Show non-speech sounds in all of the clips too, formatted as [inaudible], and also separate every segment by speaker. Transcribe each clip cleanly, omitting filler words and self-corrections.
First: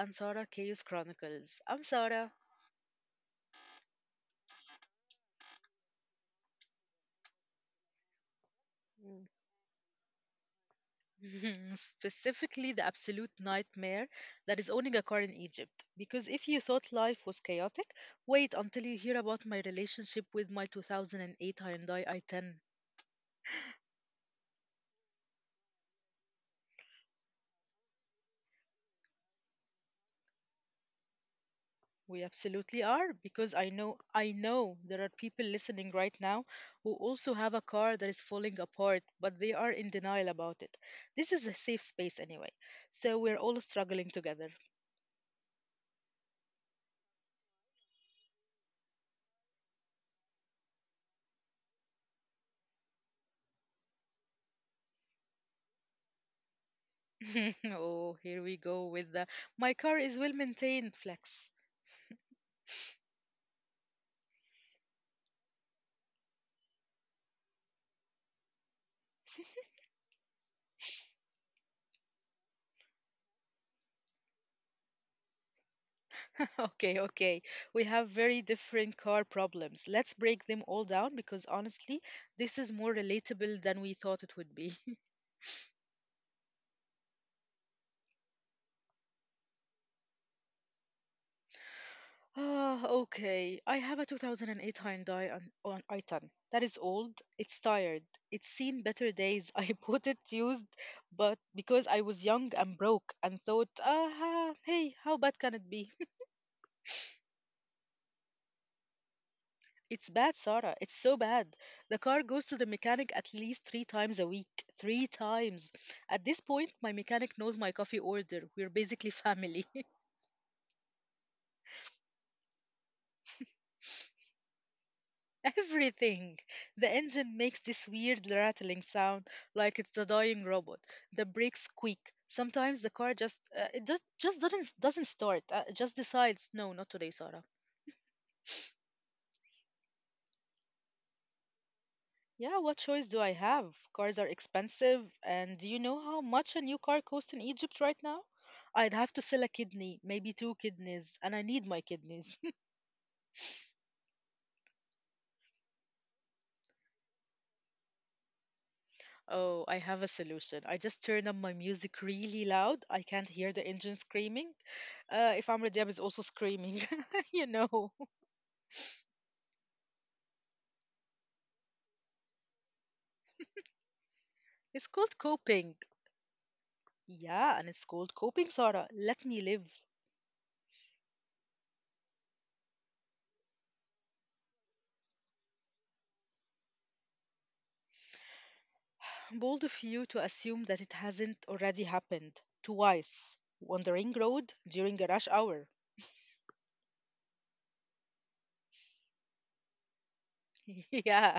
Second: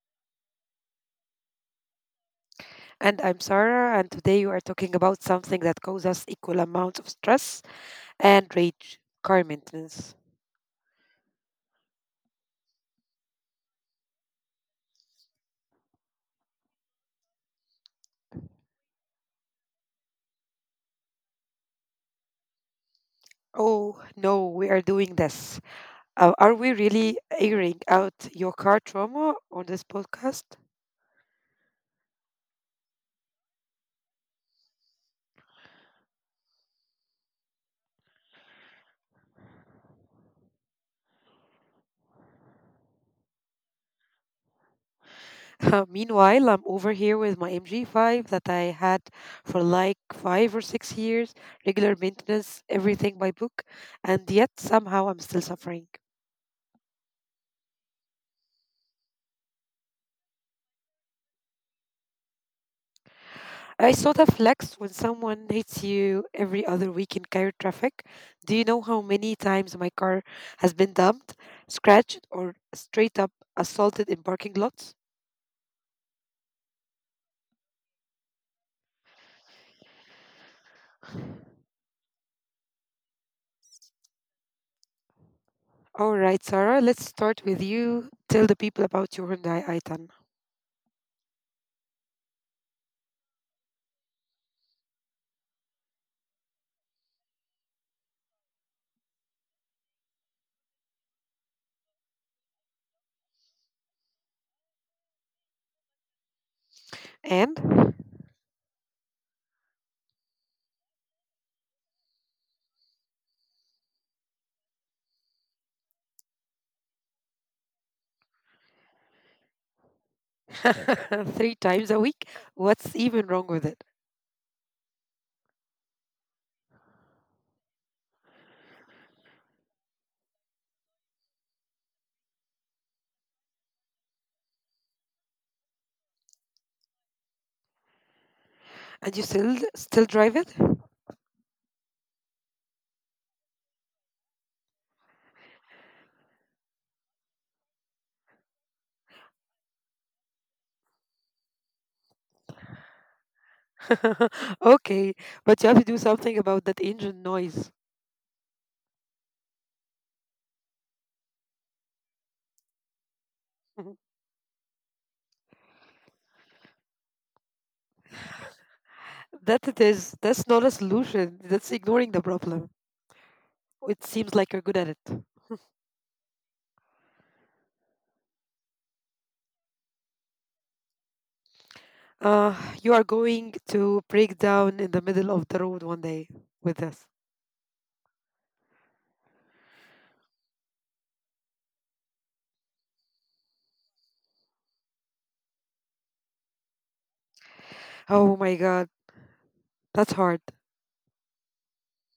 Speaker 1: and Sora Chaos Chronicles. I'm Sora.
Speaker 2: And I'm Sarah, and today we are talking about something that causes equal amounts of stress and rage car maintenance.
Speaker 1: Mm. [laughs] Specifically, the absolute nightmare that is owning a car in Egypt. Because if you thought life was chaotic, wait until you hear about my relationship with my 2008 Hyundai i10.
Speaker 2: Oh no, we are doing this. Are we really airing out your car trauma on this podcast?
Speaker 1: We absolutely are, because I know there are people listening right now who also have a car that is falling apart, but they are in denial about it. This is a safe space anyway, so we're all struggling together.
Speaker 2: [laughs] Meanwhile, I'm over here with my MG5 that I had for like 5 or 6 years, regular maintenance, everything by book, and yet somehow I'm still suffering.
Speaker 1: [laughs] Oh, here we go with the my car is well maintained flex.
Speaker 2: I saw the flex when someone hits you every other week in Cairo traffic. Do you know how many times my car has been dumped, scratched, or straight up assaulted in parking lots?
Speaker 1: [laughs] Okay, okay. We have very different car problems. Let's break them all down because honestly, this is more relatable than we thought it would be. [laughs]
Speaker 2: All right, Sarah, let's start with you. Tell the people about your Hyundai i10.
Speaker 1: Okay. I have a 2008 Hyundai on i10. That is old. It's tired. It's seen better days. [laughs] I bought it used, but because I was young and broke and thought, hey, how bad can it be? It's bad, Sarah. It's so bad. The car goes to the mechanic at least three times a week. Three times. At this point, my mechanic knows my coffee order. We're basically family.
Speaker 2: And [laughs] 3 times a week? What's even wrong with it?
Speaker 1: [laughs] Everything. The engine makes this weird rattling sound like it's a dying robot. The brakes squeak. Sometimes the car just doesn't start. It just decides, no, not today, Sarah.
Speaker 2: And you still drive it?
Speaker 1: Yeah, what choice do I have? Cars are expensive, and do you know how much a new car costs in Egypt right now? I'd have to sell a kidney, maybe two kidneys, and I need my kidneys. [laughs]
Speaker 2: [laughs] Okay, but you have to do something about that engine noise.
Speaker 1: Oh, I have a solution. I just turn up my music really loud. I can't hear the engine
Speaker 2: [laughs]
Speaker 1: screaming. If Amr Diab is also screaming, [laughs] you know.
Speaker 2: That it is. That's not a solution. That's ignoring the problem. It seems like you're good
Speaker 1: It's
Speaker 2: at
Speaker 1: called
Speaker 2: it.
Speaker 1: coping. Yeah, and it's called coping, Sarah. Let me live.
Speaker 2: Uh, you are going to break down in the middle of the road one day with this.
Speaker 1: Bold of you to assume that it hasn't already happened twice. Wandering road during a rush hour.
Speaker 2: Oh my God, that's hard.
Speaker 1: [laughs] Yeah.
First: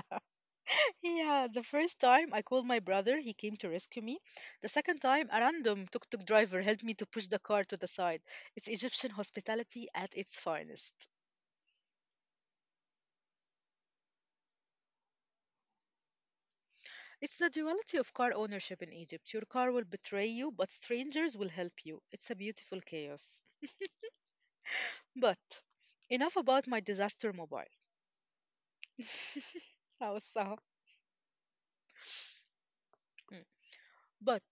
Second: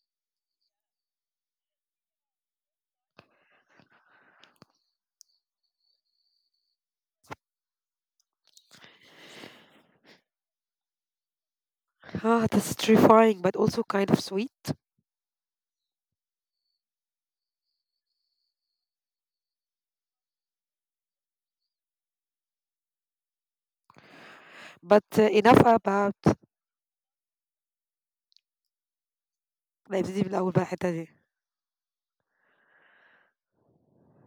Speaker 1: Yeah, the first time I called my brother, he came to rescue me. The second time, a random tuk tuk driver helped me to push the car to the side. It's Egyptian hospitality at its finest.
Speaker 2: Ah, that's terrifying, but also kind of sweet.
Speaker 1: It's the duality of car ownership in Egypt. Your car will betray you, but strangers will help you. It's a beautiful chaos.
Speaker 2: But
Speaker 1: But
Speaker 2: enough
Speaker 1: enough
Speaker 2: about.
Speaker 1: about my disaster mobile. [laughs] I was
Speaker 2: لا، من
Speaker 1: sad.
Speaker 2: الأول بقى الحتة دي.
Speaker 1: Mm. But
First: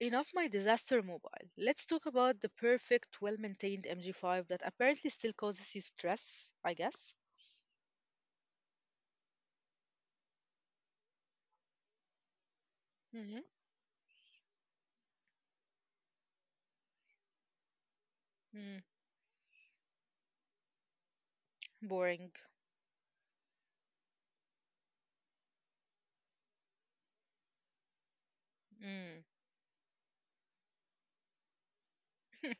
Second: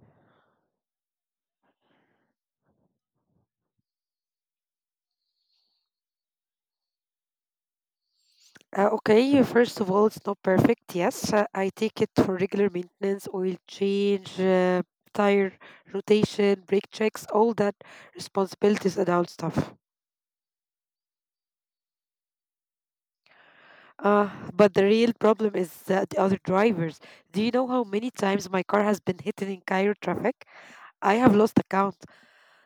Speaker 1: enough my disaster mobile. Let's talk about the perfect, well maintained MG5 that apparently still causes you stress, I guess.
Speaker 2: Okay, first of all, it's not perfect. Yes, I take it for regular maintenance,
Speaker 1: Hmm.
Speaker 2: oil change, tire rotation, brake checks, all that
Speaker 1: Mm.
Speaker 2: responsibilities, adult stuff.
Speaker 1: Boring.
Speaker 2: Uh, but the real problem is the other drivers. Do you know how many times my car has been
Speaker 1: Mm.
Speaker 2: hidden in Cairo traffic? I have lost account.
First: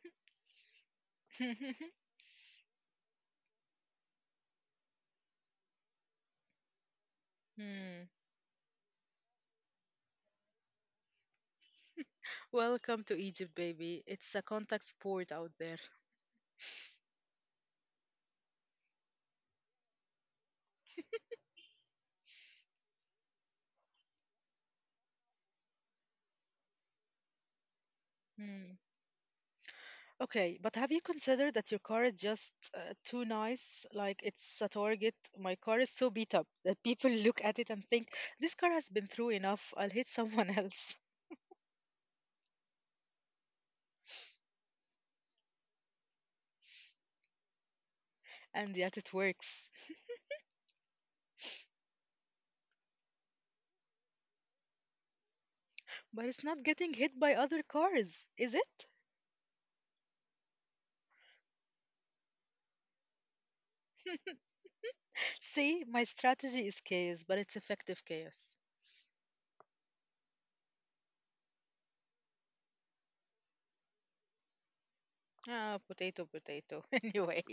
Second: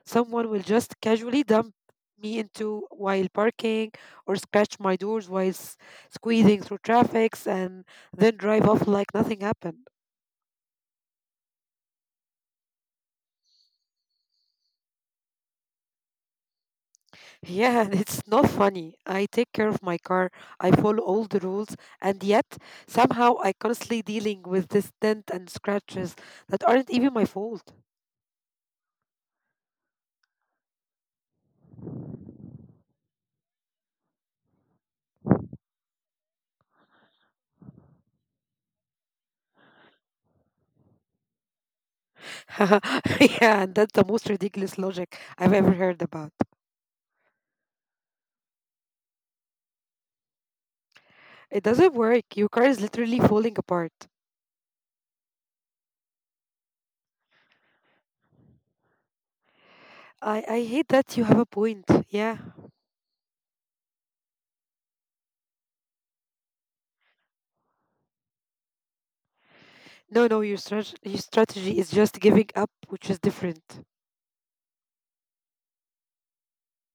Speaker 2: Someone will just casually dump
Speaker 1: [laughs]
Speaker 2: me into while parking or scratch my doors while squeezing through traffics and
Speaker 1: Mm.
Speaker 2: then drive off like nothing happened. [laughs]
Speaker 1: Welcome to Egypt, baby. It's a contact sport out there.
Speaker 2: Yeah, and it's not funny. I take care of my car. I follow all the rules, and yet somehow I constantly dealing with this dent and scratches that aren't even my fault.
Speaker 1: Mm. Okay, but have you considered that your car is just too nice? Like it's a target. My car is so beat up that people look at it and think, this car has been through enough. I'll hit someone else.
Speaker 2: [laughs] Yeah, that's the most ridiculous logic I've ever heard about.
Speaker 1: [laughs] And yet it works.
Speaker 2: It doesn't work. Your car is literally falling apart.
Speaker 1: But it's not getting hit by other cars, is it?
Speaker 2: I hate that you have a point. Yeah.
Speaker 1: [laughs] See, my strategy is chaos, but it's effective chaos.
Speaker 2: No, no, your, strat- Your strategy is just giving up, which is different.
Speaker 1: Potato, potato. [laughs] Anyway.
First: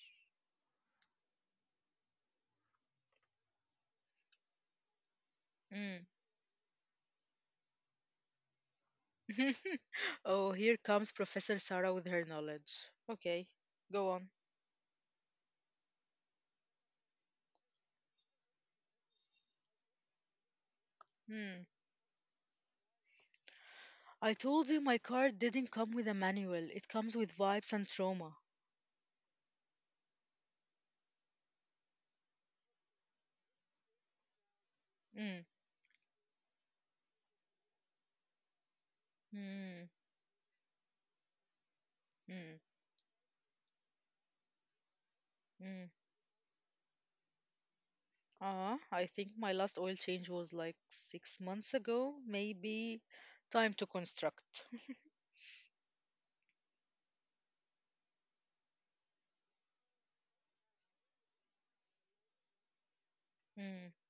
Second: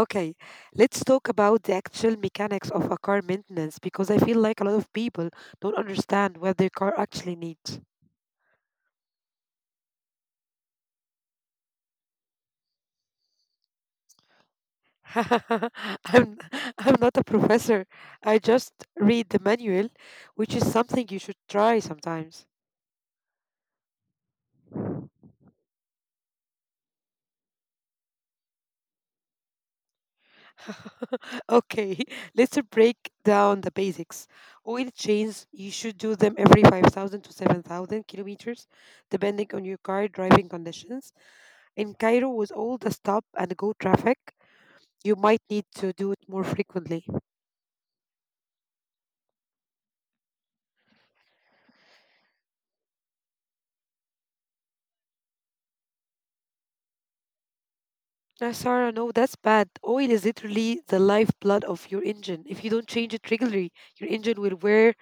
Speaker 2: Okay, let's talk about the actual mechanics of a car maintenance because I feel like a lot of people don't
Speaker 1: Mm.
Speaker 2: understand what their car actually needs.
Speaker 1: [laughs] Oh, here comes Professor Sarah with her knowledge. Okay, go on.
Speaker 2: [laughs] I'm, I'm not a professor. I just read the manual, which is something you should try
Speaker 1: Hmm.
Speaker 2: sometimes.
Speaker 1: I told you my card didn't come with a manual. It comes with vibes and trauma.
Speaker 2: [laughs] Okay, let's break down the basics. Oil changes, you should do them
Speaker 1: Mm.
Speaker 2: every 5,000 to 7,000 kilometers, depending on your car driving
Speaker 1: Mm.
Speaker 2: conditions. In Cairo, with all the stop
Speaker 1: Mm.
Speaker 2: and go traffic, you might need to do it more
Speaker 1: Mm.
Speaker 2: frequently.
Speaker 1: I think my last oil change was like 6 months ago. Maybe time to construct. [laughs]
Speaker 2: Sarah, no, that's bad. Oil is literally the lifeblood of your engine. If you don't change it regularly, your engine will
Speaker 1: Mm.
Speaker 2: wear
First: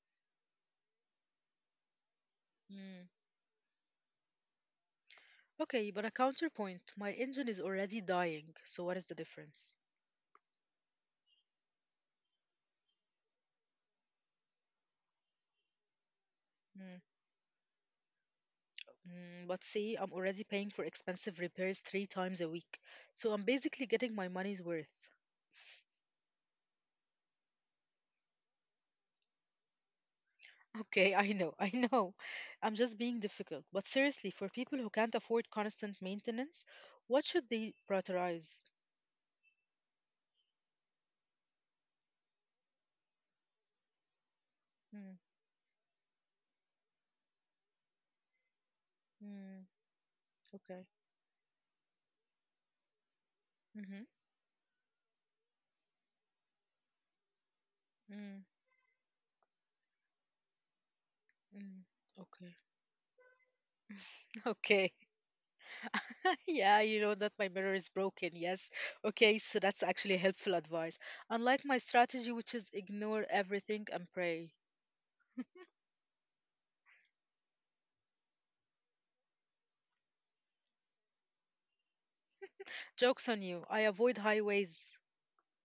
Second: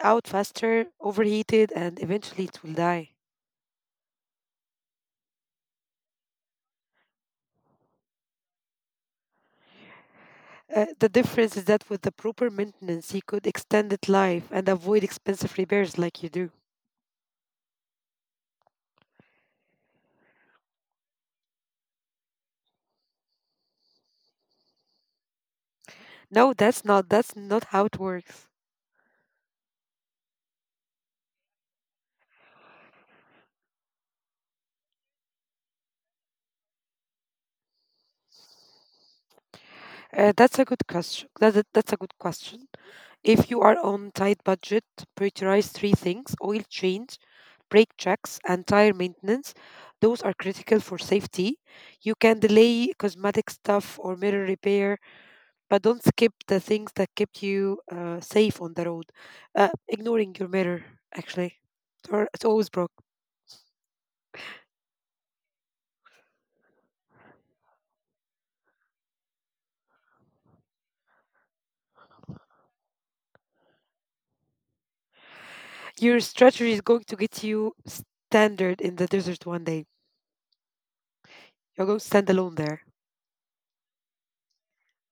Speaker 2: out faster, overheated, and eventually it will
Speaker 1: Mm.
Speaker 2: die.
Speaker 1: Okay, but a counterpoint. My engine is already dying, so what is the difference?
Speaker 2: The difference is that with the proper maintenance, you could extend its life and avoid expensive repairs like you do.
Speaker 1: Mm, but see, I'm already paying for expensive repairs three times a week, so I'm basically getting my money's worth. [laughs]
Speaker 2: That's not how it works.
Speaker 1: Okay, I know. I'm just being difficult. But seriously, for people who can't afford constant maintenance, what should they prioritize?
Speaker 2: That's a good question. If you are on tight budget,
Speaker 1: Mm,
Speaker 2: prioritize 3 things: oil change, brake checks, and tire
Speaker 1: mm,
Speaker 2: maintenance.
Speaker 1: okay.
Speaker 2: Those are critical for safety. You can
Speaker 1: Mm-hmm.
Speaker 2: delay cosmetic stuff or mirror repair but don't skip the things
Speaker 1: Mm,
Speaker 2: that kept you safe on the road. Ignoring your
Speaker 1: mm,
Speaker 2: mirror,
Speaker 1: okay.
Speaker 2: actually, or it's always broke.
Speaker 1: [laughs] Okay. Yeah, you know that my mirror is broken. Yes. Okay, so that's actually helpful advice. Unlike my strategy, which is ignore everything and pray.
Speaker 2: Your strategy is going to get you standard in the desert one day. You're going to stand alone
Speaker 1: Jokes on
Speaker 2: there.
Speaker 1: you. I avoid highways.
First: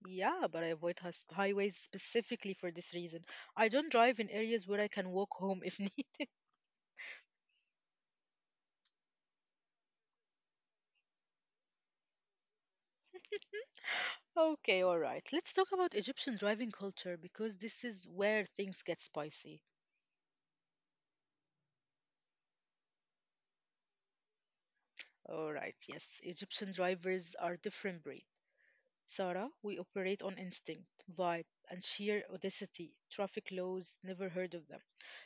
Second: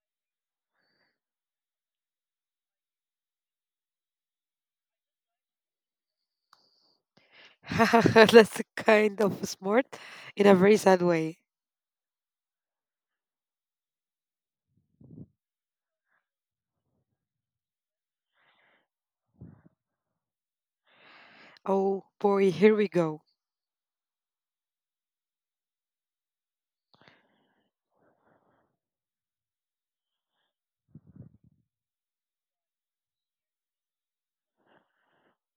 Speaker 1: Yeah, but I avoid highways specifically for this reason. I don't drive in areas where I can walk home if [laughs] needed.
Speaker 2: [laughs] That's kind of smart in a very sad way.
Speaker 1: Okay, all right. Let's talk about Egyptian driving culture because this is where things get spicy.
Speaker 2: Oh boy, here we go.
Speaker 1: All right, yes. Egyptian drivers are different breed. Sarah, we operate on instinct, vibe, and sheer audacity. Traffic laws, never heard of them.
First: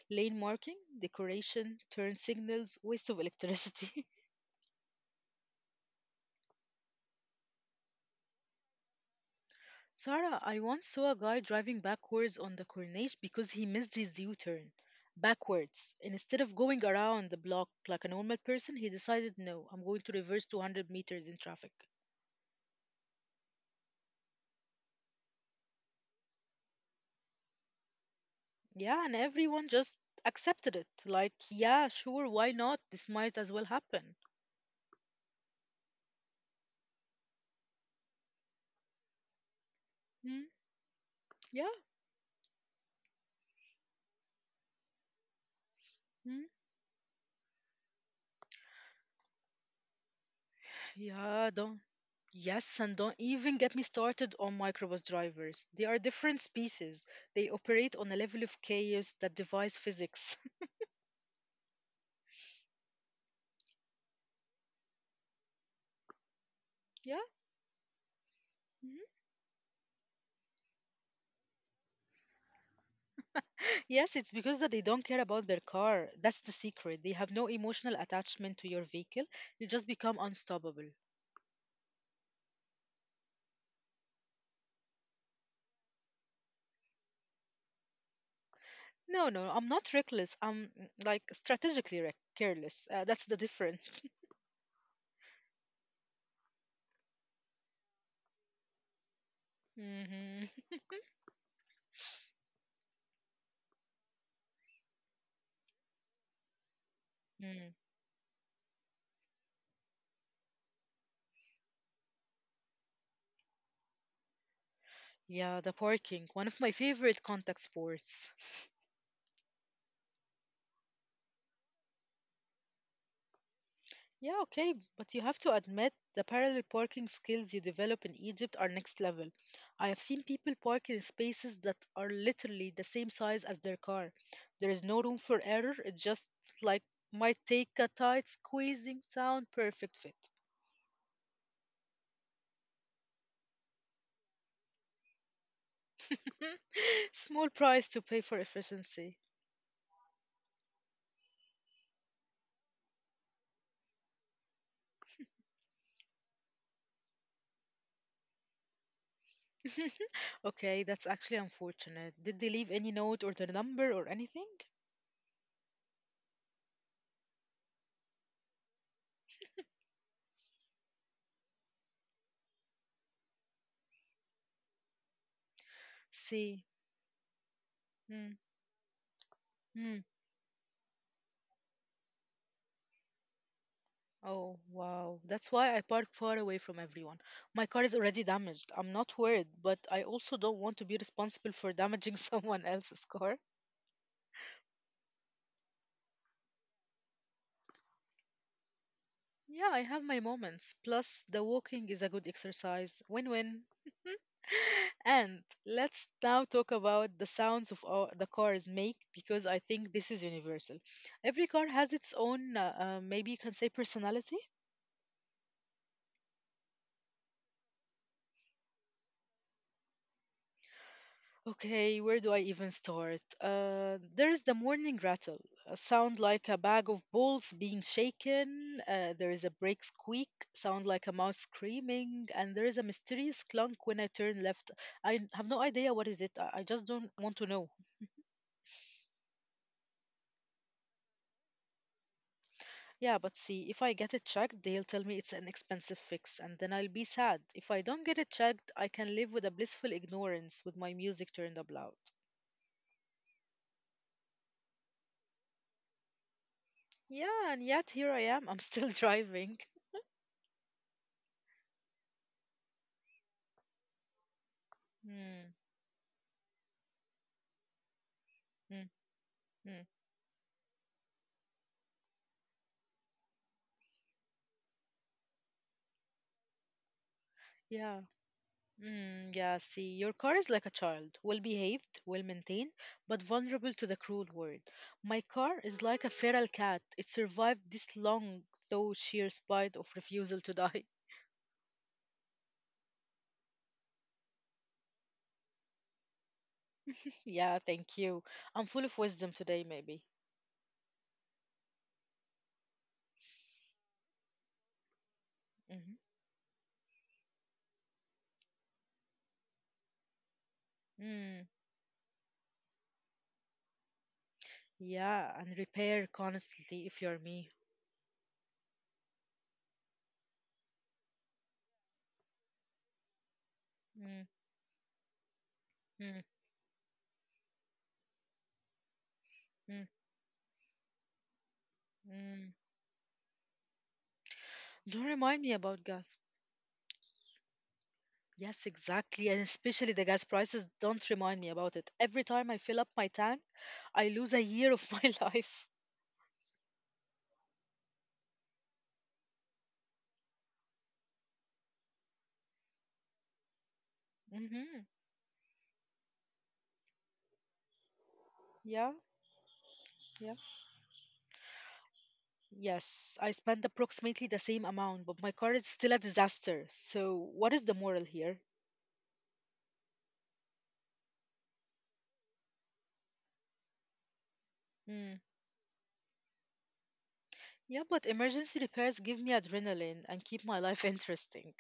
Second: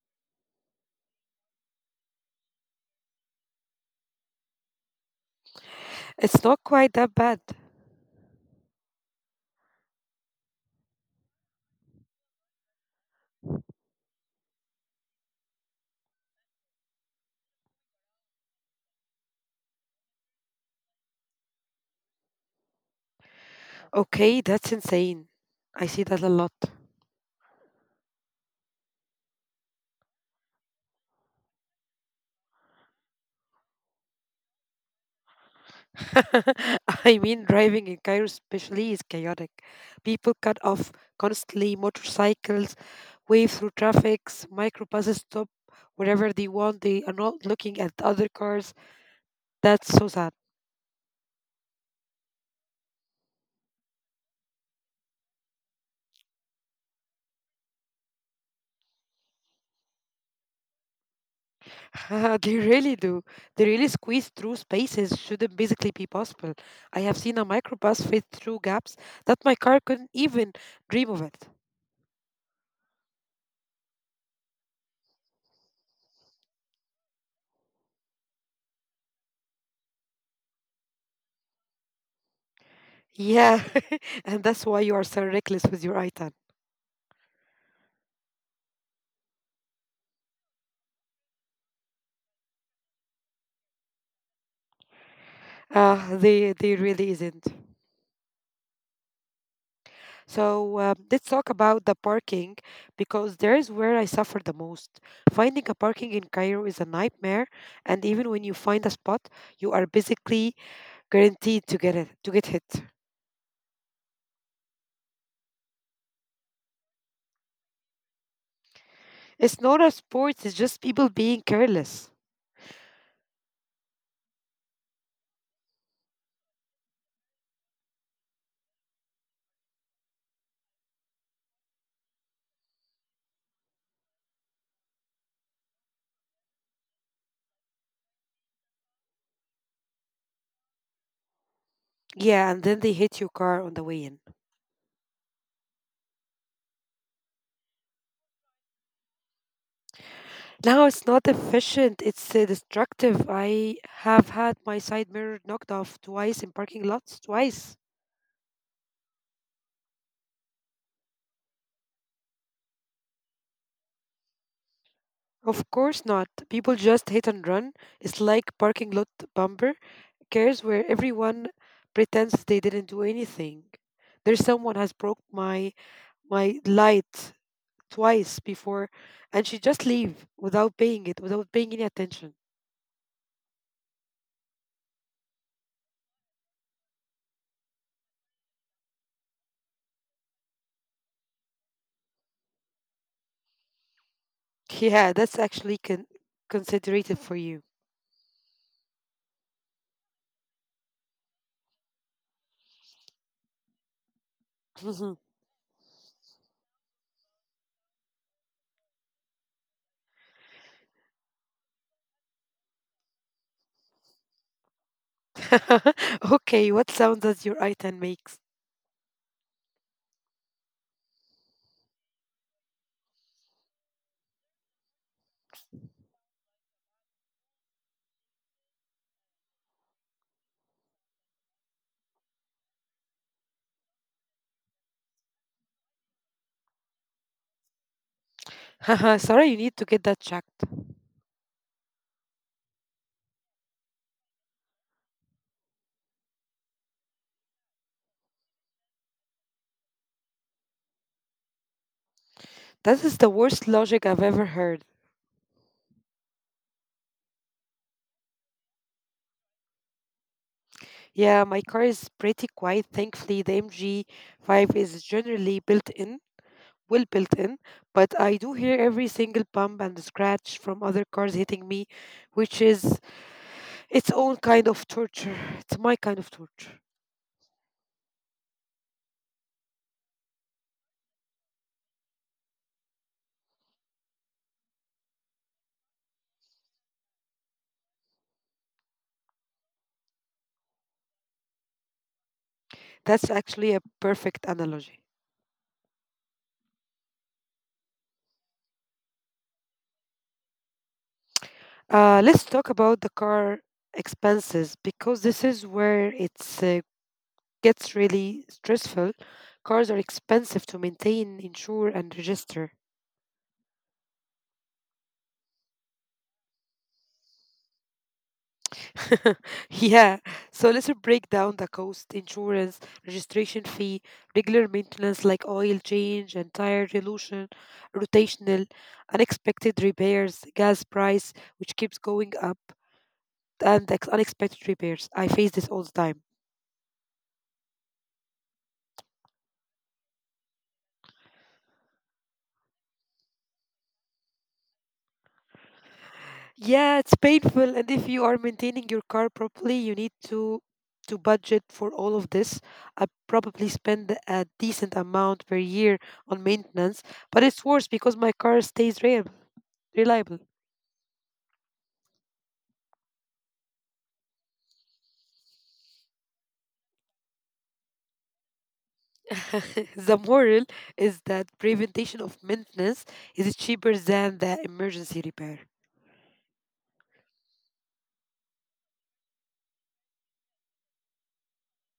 Speaker 1: Lane marking, decoration, turn signals, waste of electricity. [laughs]
Speaker 2: It's not quite that bad.
Speaker 1: Sarah, I once saw a guy driving backwards on the Corniche because he missed his U turn. Backwards. And instead of going around the block like a normal person, he decided, no, I'm going to reverse 200 meters in traffic.
Speaker 2: Okay, that's insane. I see that a lot.
Speaker 1: Yeah, and everyone just accepted it. Like, yeah, sure, why not? This might as well happen.
Speaker 2: [laughs] I mean, driving in Cairo especially is chaotic. People cut
Speaker 1: Mm,
Speaker 2: off constantly,
Speaker 1: yeah.
Speaker 2: motorcycles wave through traffic, microbuses stop wherever they want,
Speaker 1: Hmm.
Speaker 2: they are not looking at other cars. That's so sad.
Speaker 1: Yeah, don't. Yes, and don't even get me started on microbus drivers. They are different species. They operate on a level of chaos that defies physics.
Speaker 2: [laughs] They really do. They really squeeze through spaces shouldn't basically be possible. I have seen
Speaker 1: [laughs]
Speaker 2: a
Speaker 1: Yeah.
Speaker 2: microbus fit through gaps that my car couldn't even dream of it.
Speaker 1: Yes, it's because that they don't care about their car. That's the secret. They have no emotional attachment to your vehicle. You just become unstoppable.
Speaker 2: Yeah, [laughs] and that's why you are so reckless with your item.
Speaker 1: No, no, I'm not reckless. I'm like strategically careless. That's the difference.
Speaker 2: They really isn't.
Speaker 1: [laughs] Hmm.
Speaker 2: So let's talk about the parking because there is where I suffer the most. Finding a parking in Cairo is a nightmare,
Speaker 1: Mm.
Speaker 2: and even when you find a spot, you are basically guaranteed to get it, to get hit.
Speaker 1: Yeah, the parking, one of my favorite contact sports. [laughs]
Speaker 2: It's not a sport; it's just people being careless.
Speaker 1: Yeah, okay, but you have to admit the parallel parking skills you develop in Egypt are next level. I have seen people park in spaces that are literally the same size as their car. There is no room for error, it just like might take a tight squeezing sound perfect fit.
Speaker 2: Yeah, and then they hit your car on the way in.
Speaker 1: [laughs] Small price to pay for efficiency.
Speaker 2: Now it's not efficient; it's destructive. I have had my side mirror knocked off twice in parking lots, twice.
Speaker 1: [laughs] Okay, that's actually unfortunate. Did they leave any note or their number or anything?
Speaker 2: Of course not. People just hit and run. It's like parking lot bumper. Cares where everyone pretends they didn't do anything. There's someone has broke my
Speaker 1: See.
Speaker 2: my light
Speaker 1: Hmm.
Speaker 2: twice before and she
Speaker 1: Hmm.
Speaker 2: just leave without paying it, without paying any attention.
Speaker 1: Oh, wow. That's why I park far away from everyone. My car is already damaged. I'm not worried, but I also don't want to be responsible for damaging [laughs] someone else's car.
Speaker 2: Yeah, that's actually considerate for you.
Speaker 1: Yeah, I have my moments. Plus, the walking is a good exercise. Win win. [laughs] And
Speaker 2: Mhm.
Speaker 1: let's now talk about the sounds of our, the cars make because I think this is universal. Every car has its own, maybe you can say, personality.
Speaker 2: [laughs] Okay, what sound does your item makes?
Speaker 1: Okay, where do I even start? There's the morning rattle, a sound like a bag of balls being shaken. There is a brake squeak, sound like a mouse screaming, and there is a mysterious clunk when I turn left. I have no idea what is it. I just don't want to know.
Speaker 2: [laughs] Sorry, you need to get that checked.
Speaker 1: Yeah, but see, if I get it checked, they'll tell me it's an expensive fix, and then I'll be sad. If I don't get it checked, I can live with a blissful ignorance with my music turned up loud.
Speaker 2: That is the worst logic I've ever heard.
Speaker 1: Yeah, and yet here I am. I'm still [laughs] driving.
Speaker 2: Yeah, my car is pretty quiet. Thankfully, the MG5
Speaker 1: Hmm.
Speaker 2: is generally built in well built in, but I
Speaker 1: Hmm.
Speaker 2: do hear every
Speaker 1: Mm,
Speaker 2: single bump and scratch from other cars hitting me, which is its own kind of torture. It's my kind of torture.
Speaker 1: yeah. Mm, yeah, see, your car is like a child, well behaved, well maintained, but vulnerable to the cruel world. My car is like a feral cat. It survived this long, though sheer spite of refusal to die.
Speaker 2: That's actually a perfect analogy.
Speaker 1: [laughs] Yeah, thank you. I'm full of wisdom today, maybe.
Speaker 2: Let's talk about the car expenses because this is
Speaker 1: Hmm.
Speaker 2: where it uh, gets really stressful. Cars are expensive to
Speaker 1: Mm,
Speaker 2: maintain, insure, and register.
Speaker 1: yeah, and repair constantly if you're me.
Speaker 2: [laughs] Yeah, so let's break down the cost, insurance, registration fee,
Speaker 1: Mm,
Speaker 2: regular maintenance like oil
Speaker 1: mm,
Speaker 2: change and tire dilution, rotational,
Speaker 1: mm,
Speaker 2: unexpected repairs, gas price, which keeps going
Speaker 1: mm.
Speaker 2: up, and unexpected
Speaker 1: Don't
Speaker 2: repairs. I
Speaker 1: remind me
Speaker 2: face this
Speaker 1: about
Speaker 2: all the
Speaker 1: gas.
Speaker 2: time.
Speaker 1: Yes, exactly. And especially the gas prices, don't remind me about it. Every time I fill up my tank, I lose a year of [laughs] my life.
Speaker 2: Yeah, it's painful, and if you are maintaining your car properly, you need to budget for all of this. I probably spend a
Speaker 1: Hmm.
Speaker 2: decent amount per year on maintenance, but it's worse because my car
Speaker 1: Yeah,
Speaker 2: stays rare reliable.
Speaker 1: yeah. Yes, I spend approximately the same amount, but my car is still a disaster. So, what is the moral here?
Speaker 2: [laughs] The moral is that prevention of maintenance is cheaper than the emergency
Speaker 1: Mm.
Speaker 2: repair.
Speaker 1: Yeah, but emergency repairs give me adrenaline and keep my life [laughs] interesting.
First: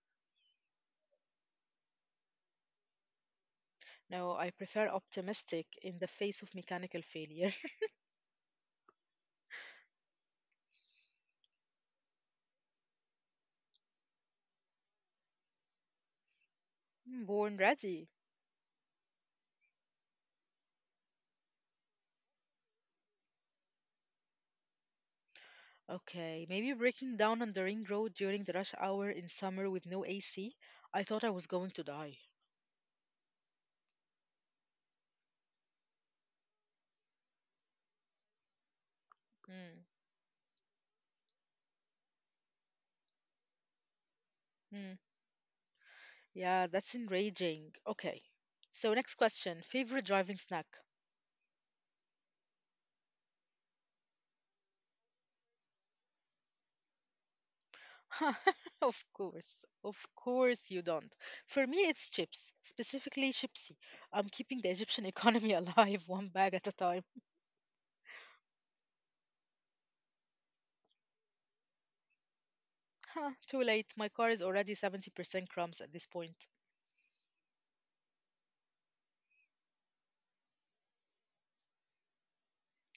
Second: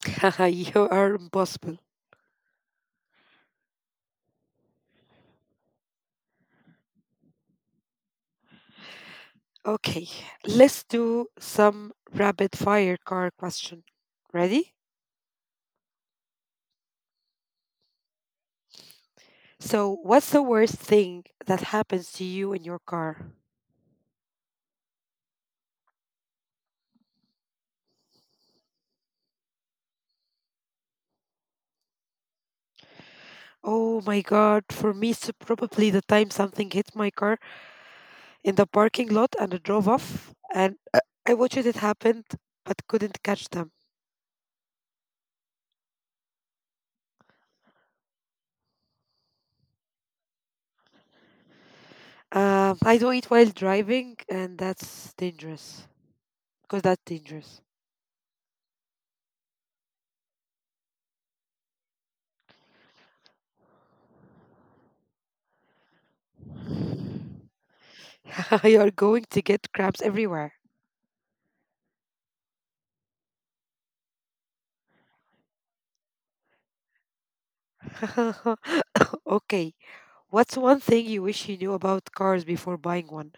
Speaker 2: [laughs] You are impossible.
Speaker 1: No, I prefer optimistic in the face of mechanical failure. [laughs]
Speaker 2: Okay, let's do some rapid fire car question. Ready?
Speaker 1: Born ready.
Speaker 2: So, what's the worst thing that happens to you in your car?
Speaker 1: Okay, maybe breaking down on the ring road during the rush hour in summer with no AC. I thought I was going to die.
Speaker 2: Oh my god, for me, it's probably the time something hit my car in the parking lot and I drove off and I watched it happen but couldn't catch them.
Speaker 1: Mm. Yeah, that's enraging. Okay. So, next question. Favorite driving snack?
Speaker 2: I do not eat while driving, and that's dangerous.
Speaker 1: [laughs] Of course. Of course you don't. For me, it's chips, specifically chipsy. I'm keeping the Egyptian economy [laughs] alive one bag at a time.
Speaker 2: [laughs] You're going to get cramps everywhere.
Speaker 1: Huh, too late. My car is already 70% crumbs at this point.
Speaker 2: [laughs] Okay, what's one thing you wish you knew about cars before buying one?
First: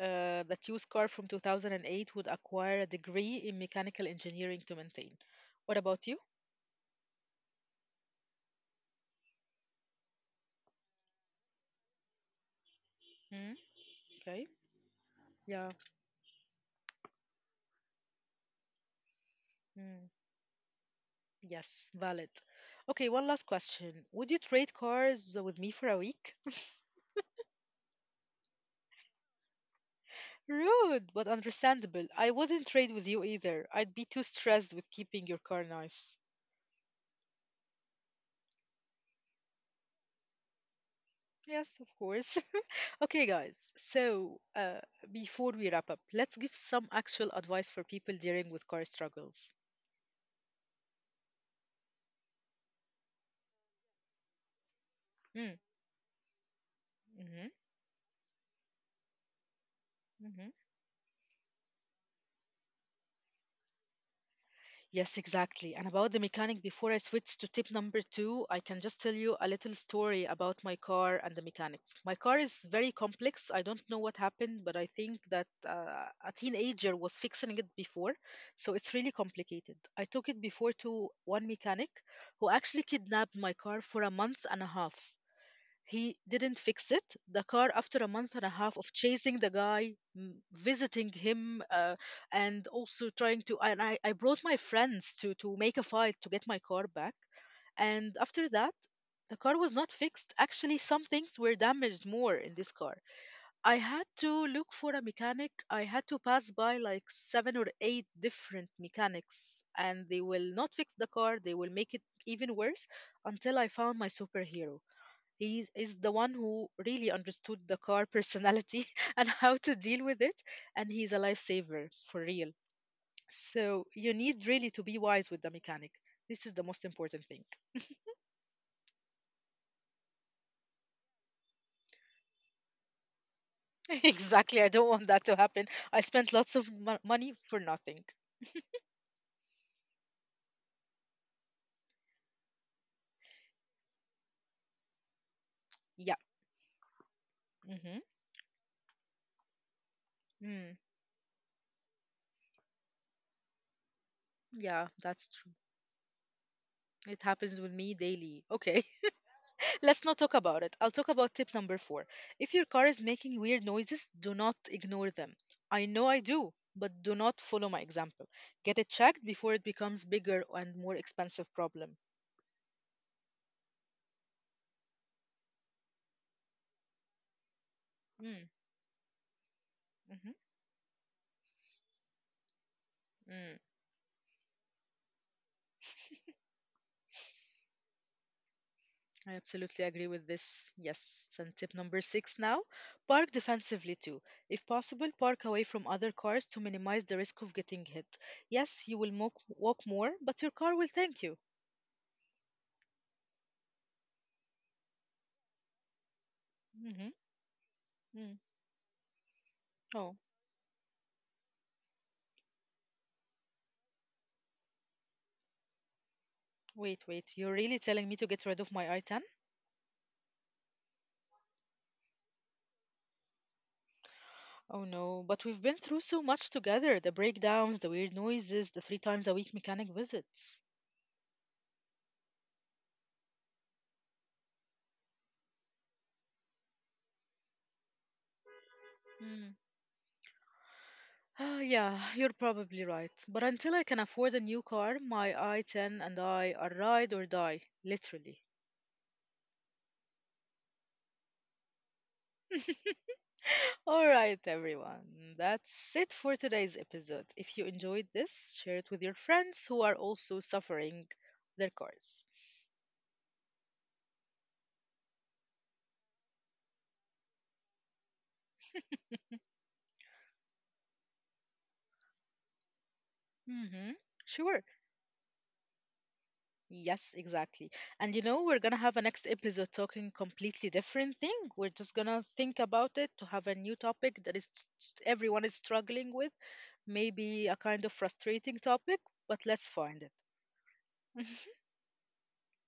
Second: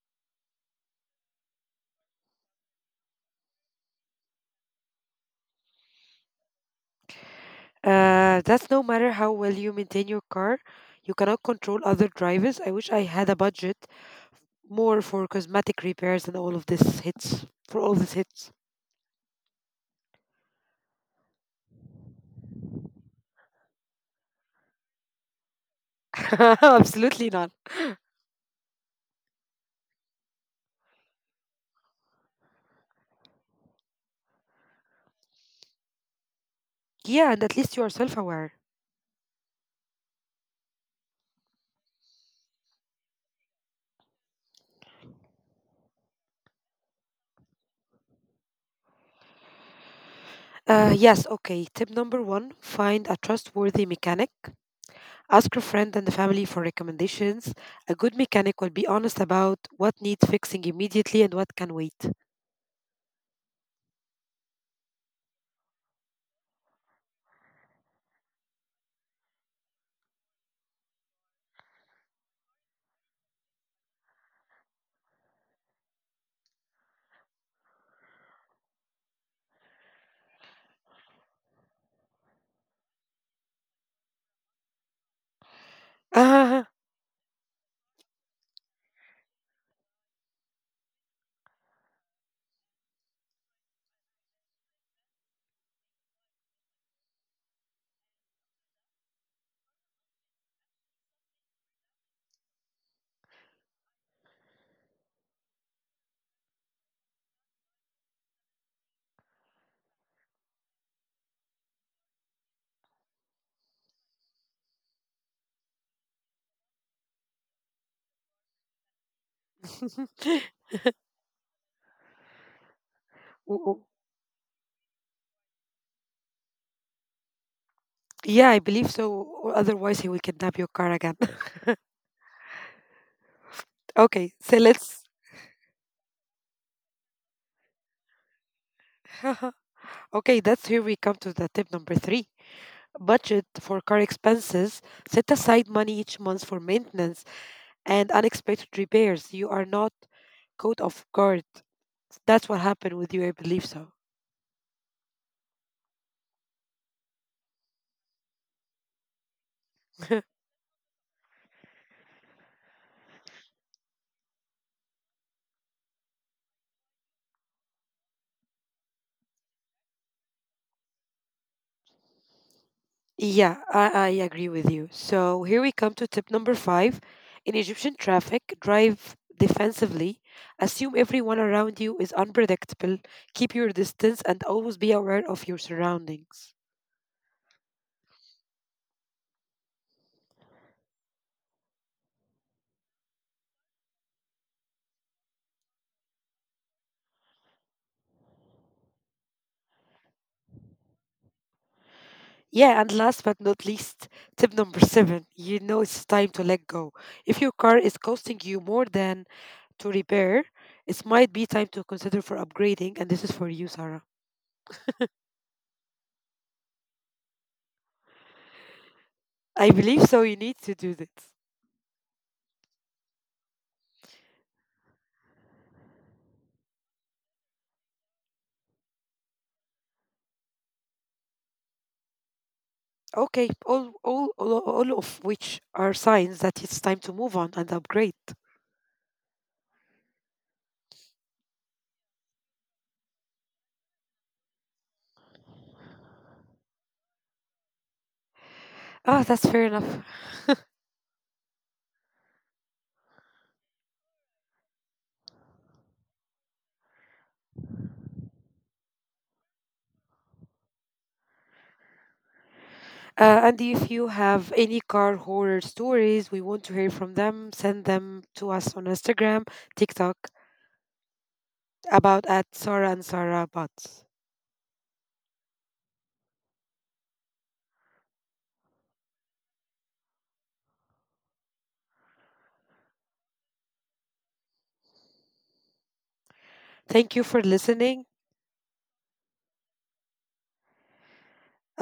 Speaker 1: That used car from 2008 would acquire a degree in mechanical engineering to maintain. What about you?
Speaker 2: That's no matter how well you maintain your car, you cannot control other drivers. I wish I had
Speaker 1: Hmm,
Speaker 2: a budget
Speaker 1: okay.
Speaker 2: more for
Speaker 1: Yeah.
Speaker 2: cosmetic repairs and all of this hits. For all these hits.
Speaker 1: Yes, valid. Okay, one last question. Would you trade cars with me for a week?
Speaker 2: [laughs] Absolutely not.
Speaker 1: [laughs] Rude, but understandable. I wouldn't trade with you either. I'd be too stressed with keeping your car nice.
Speaker 2: Yeah, and at least you are self aware.
Speaker 1: Yes, of course. [laughs] Okay, guys. So, before we wrap up, let's give some actual advice for people dealing with car struggles.
Speaker 2: Yes, okay. Tip number one find a trustworthy mechanic.
Speaker 1: Mm,
Speaker 2: Ask your friend and the family for
Speaker 1: mhm,
Speaker 2: recommendations. A good mechanic will be honest about
Speaker 1: mhm.
Speaker 2: what needs fixing immediately and what can wait.
Speaker 1: Yes, exactly. And about the mechanic, before I switch to tip number two, I can just tell you a little story about my car and the mechanics. My car is very complex. I don't know what happened, but I think that a teenager was fixing it before. So it's really complicated. I took it before to one mechanic who actually kidnapped my car for a month and a half. He didn't fix it. The
Speaker 2: Ah,
Speaker 1: car, after a month and a half of chasing the guy, visiting him, and also trying to, and I brought my friends to make a fight to get my car back. And after that, the car was not fixed. Actually, some things were damaged more in this car. I had to look for a mechanic. I had to pass by like seven or eight different mechanics, and they will not fix the car. They will make it even worse until I found my superhero. He is the one who really understood the car personality [laughs] and how to deal with it, and he's a
Speaker 2: [laughs]
Speaker 1: lifesaver for real. So you
Speaker 2: w-
Speaker 1: need
Speaker 2: w-
Speaker 1: really to be wise with the mechanic. This is the most important thing.
Speaker 2: yeah, I believe so. Or otherwise, he will kidnap your car again. [laughs]
Speaker 1: [laughs] Exactly. I don't
Speaker 2: Okay,
Speaker 1: want that
Speaker 2: so
Speaker 1: to happen.
Speaker 2: let's.
Speaker 1: I spent lots of money for nothing.
Speaker 2: [laughs] Okay, that's here we come to the tip number 3 budget for car expenses. Set
Speaker 1: Yeah.
Speaker 2: aside money each month for
Speaker 1: Mm-hmm.
Speaker 2: maintenance and unexpected repairs. You are not
Speaker 1: Mm,
Speaker 2: caught off guard. That's what happened with you, I believe so.
Speaker 1: yeah, that's true. It happens with me daily. Okay. Let's not talk about it. I'll talk
Speaker 2: [laughs]
Speaker 1: about tip number four. If your car is making weird noises, do not ignore them. I know I do, but do not follow my example. Get it checked before it becomes bigger and more expensive problem.
Speaker 2: Yeah, I agree with you. So here we come to tip number 5. In
Speaker 1: Mm,
Speaker 2: Egyptian traffic, drive
Speaker 1: mhm,
Speaker 2: defensively. Assume everyone around you is
Speaker 1: mm.
Speaker 2: unpredictable. Keep your distance and always be aware of your surroundings.
Speaker 1: I absolutely agree with this. Yes. And tip number six now park defensively too. If possible, park away from other cars to minimize the risk of getting hit. Yes, you will walk more, but your car will thank you.
Speaker 2: Yeah, and last but not least, tip number 7. You know it's time
Speaker 1: Mm-hmm.
Speaker 2: to let go. If your
Speaker 1: Mm.
Speaker 2: car is costing you more than
Speaker 1: Oh,
Speaker 2: to repair, it might be time to consider for upgrading, and this is for you, Sarah.
Speaker 1: You're really telling me to get rid of my i10?
Speaker 2: I believe so. You need to do this.
Speaker 1: Oh no, but we've been through so much together the breakdowns, the weird noises, the three times a week mechanic visits.
Speaker 2: Okay, all of which are signs that it's time to move on and upgrade.
Speaker 1: Hmm. Yeah, you're probably right. But until I can afford a new car, my i10 and I are ride or die, literally.
Speaker 2: Ah, that's fair enough.
Speaker 1: [laughs] All right, everyone. That's it for today's episode. If you enjoyed this, share it with your friends who are also suffering their cars.
Speaker 2: And if you have any car horror stories, we want to hear from them. Send them to us on Instagram, TikTok, about at Sarah and
Speaker 1: Mm-hmm.
Speaker 2: Sarah
Speaker 1: Sure.
Speaker 2: Bots.
Speaker 1: Yes, exactly. And you know, we're gonna have a next episode talking completely different thing. We're just gonna think about it to have a new topic that is everyone is struggling with, maybe a kind of
Speaker 2: Thank you for
Speaker 1: frustrating
Speaker 2: listening.
Speaker 1: topic, but let's find it. [laughs]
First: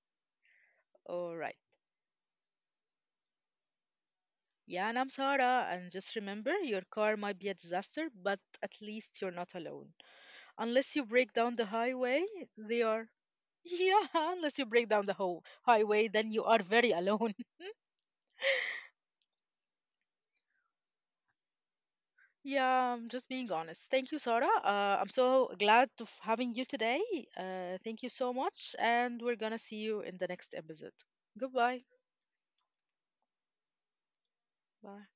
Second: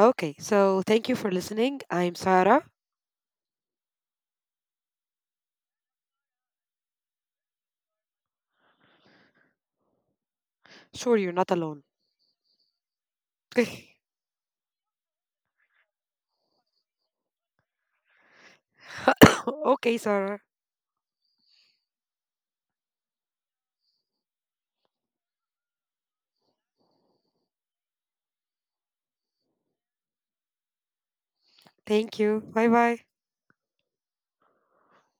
Speaker 2: Okay, so thank you for
Speaker 1: All right.
Speaker 2: listening. I'm Sarah.
Speaker 1: Yeah, and I'm Sarah, and just remember, your car might be a disaster, but at least you're not alone. Unless you
Speaker 2: Sure,
Speaker 1: break
Speaker 2: you're
Speaker 1: down
Speaker 2: not
Speaker 1: the
Speaker 2: alone.
Speaker 1: highway, they are. [laughs] Yeah, unless you break down the whole highway, then you are very alone.
Speaker 2: [laughs] Okay, Sarah.
Speaker 1: Yeah, I'm just being honest. Thank you, Sarah. I'm so glad to having you today. Thank you so much, and we're gonna see you in the next episode. Goodbye.
Speaker 2: Thank you. Bye bye.
Speaker 1: Bye.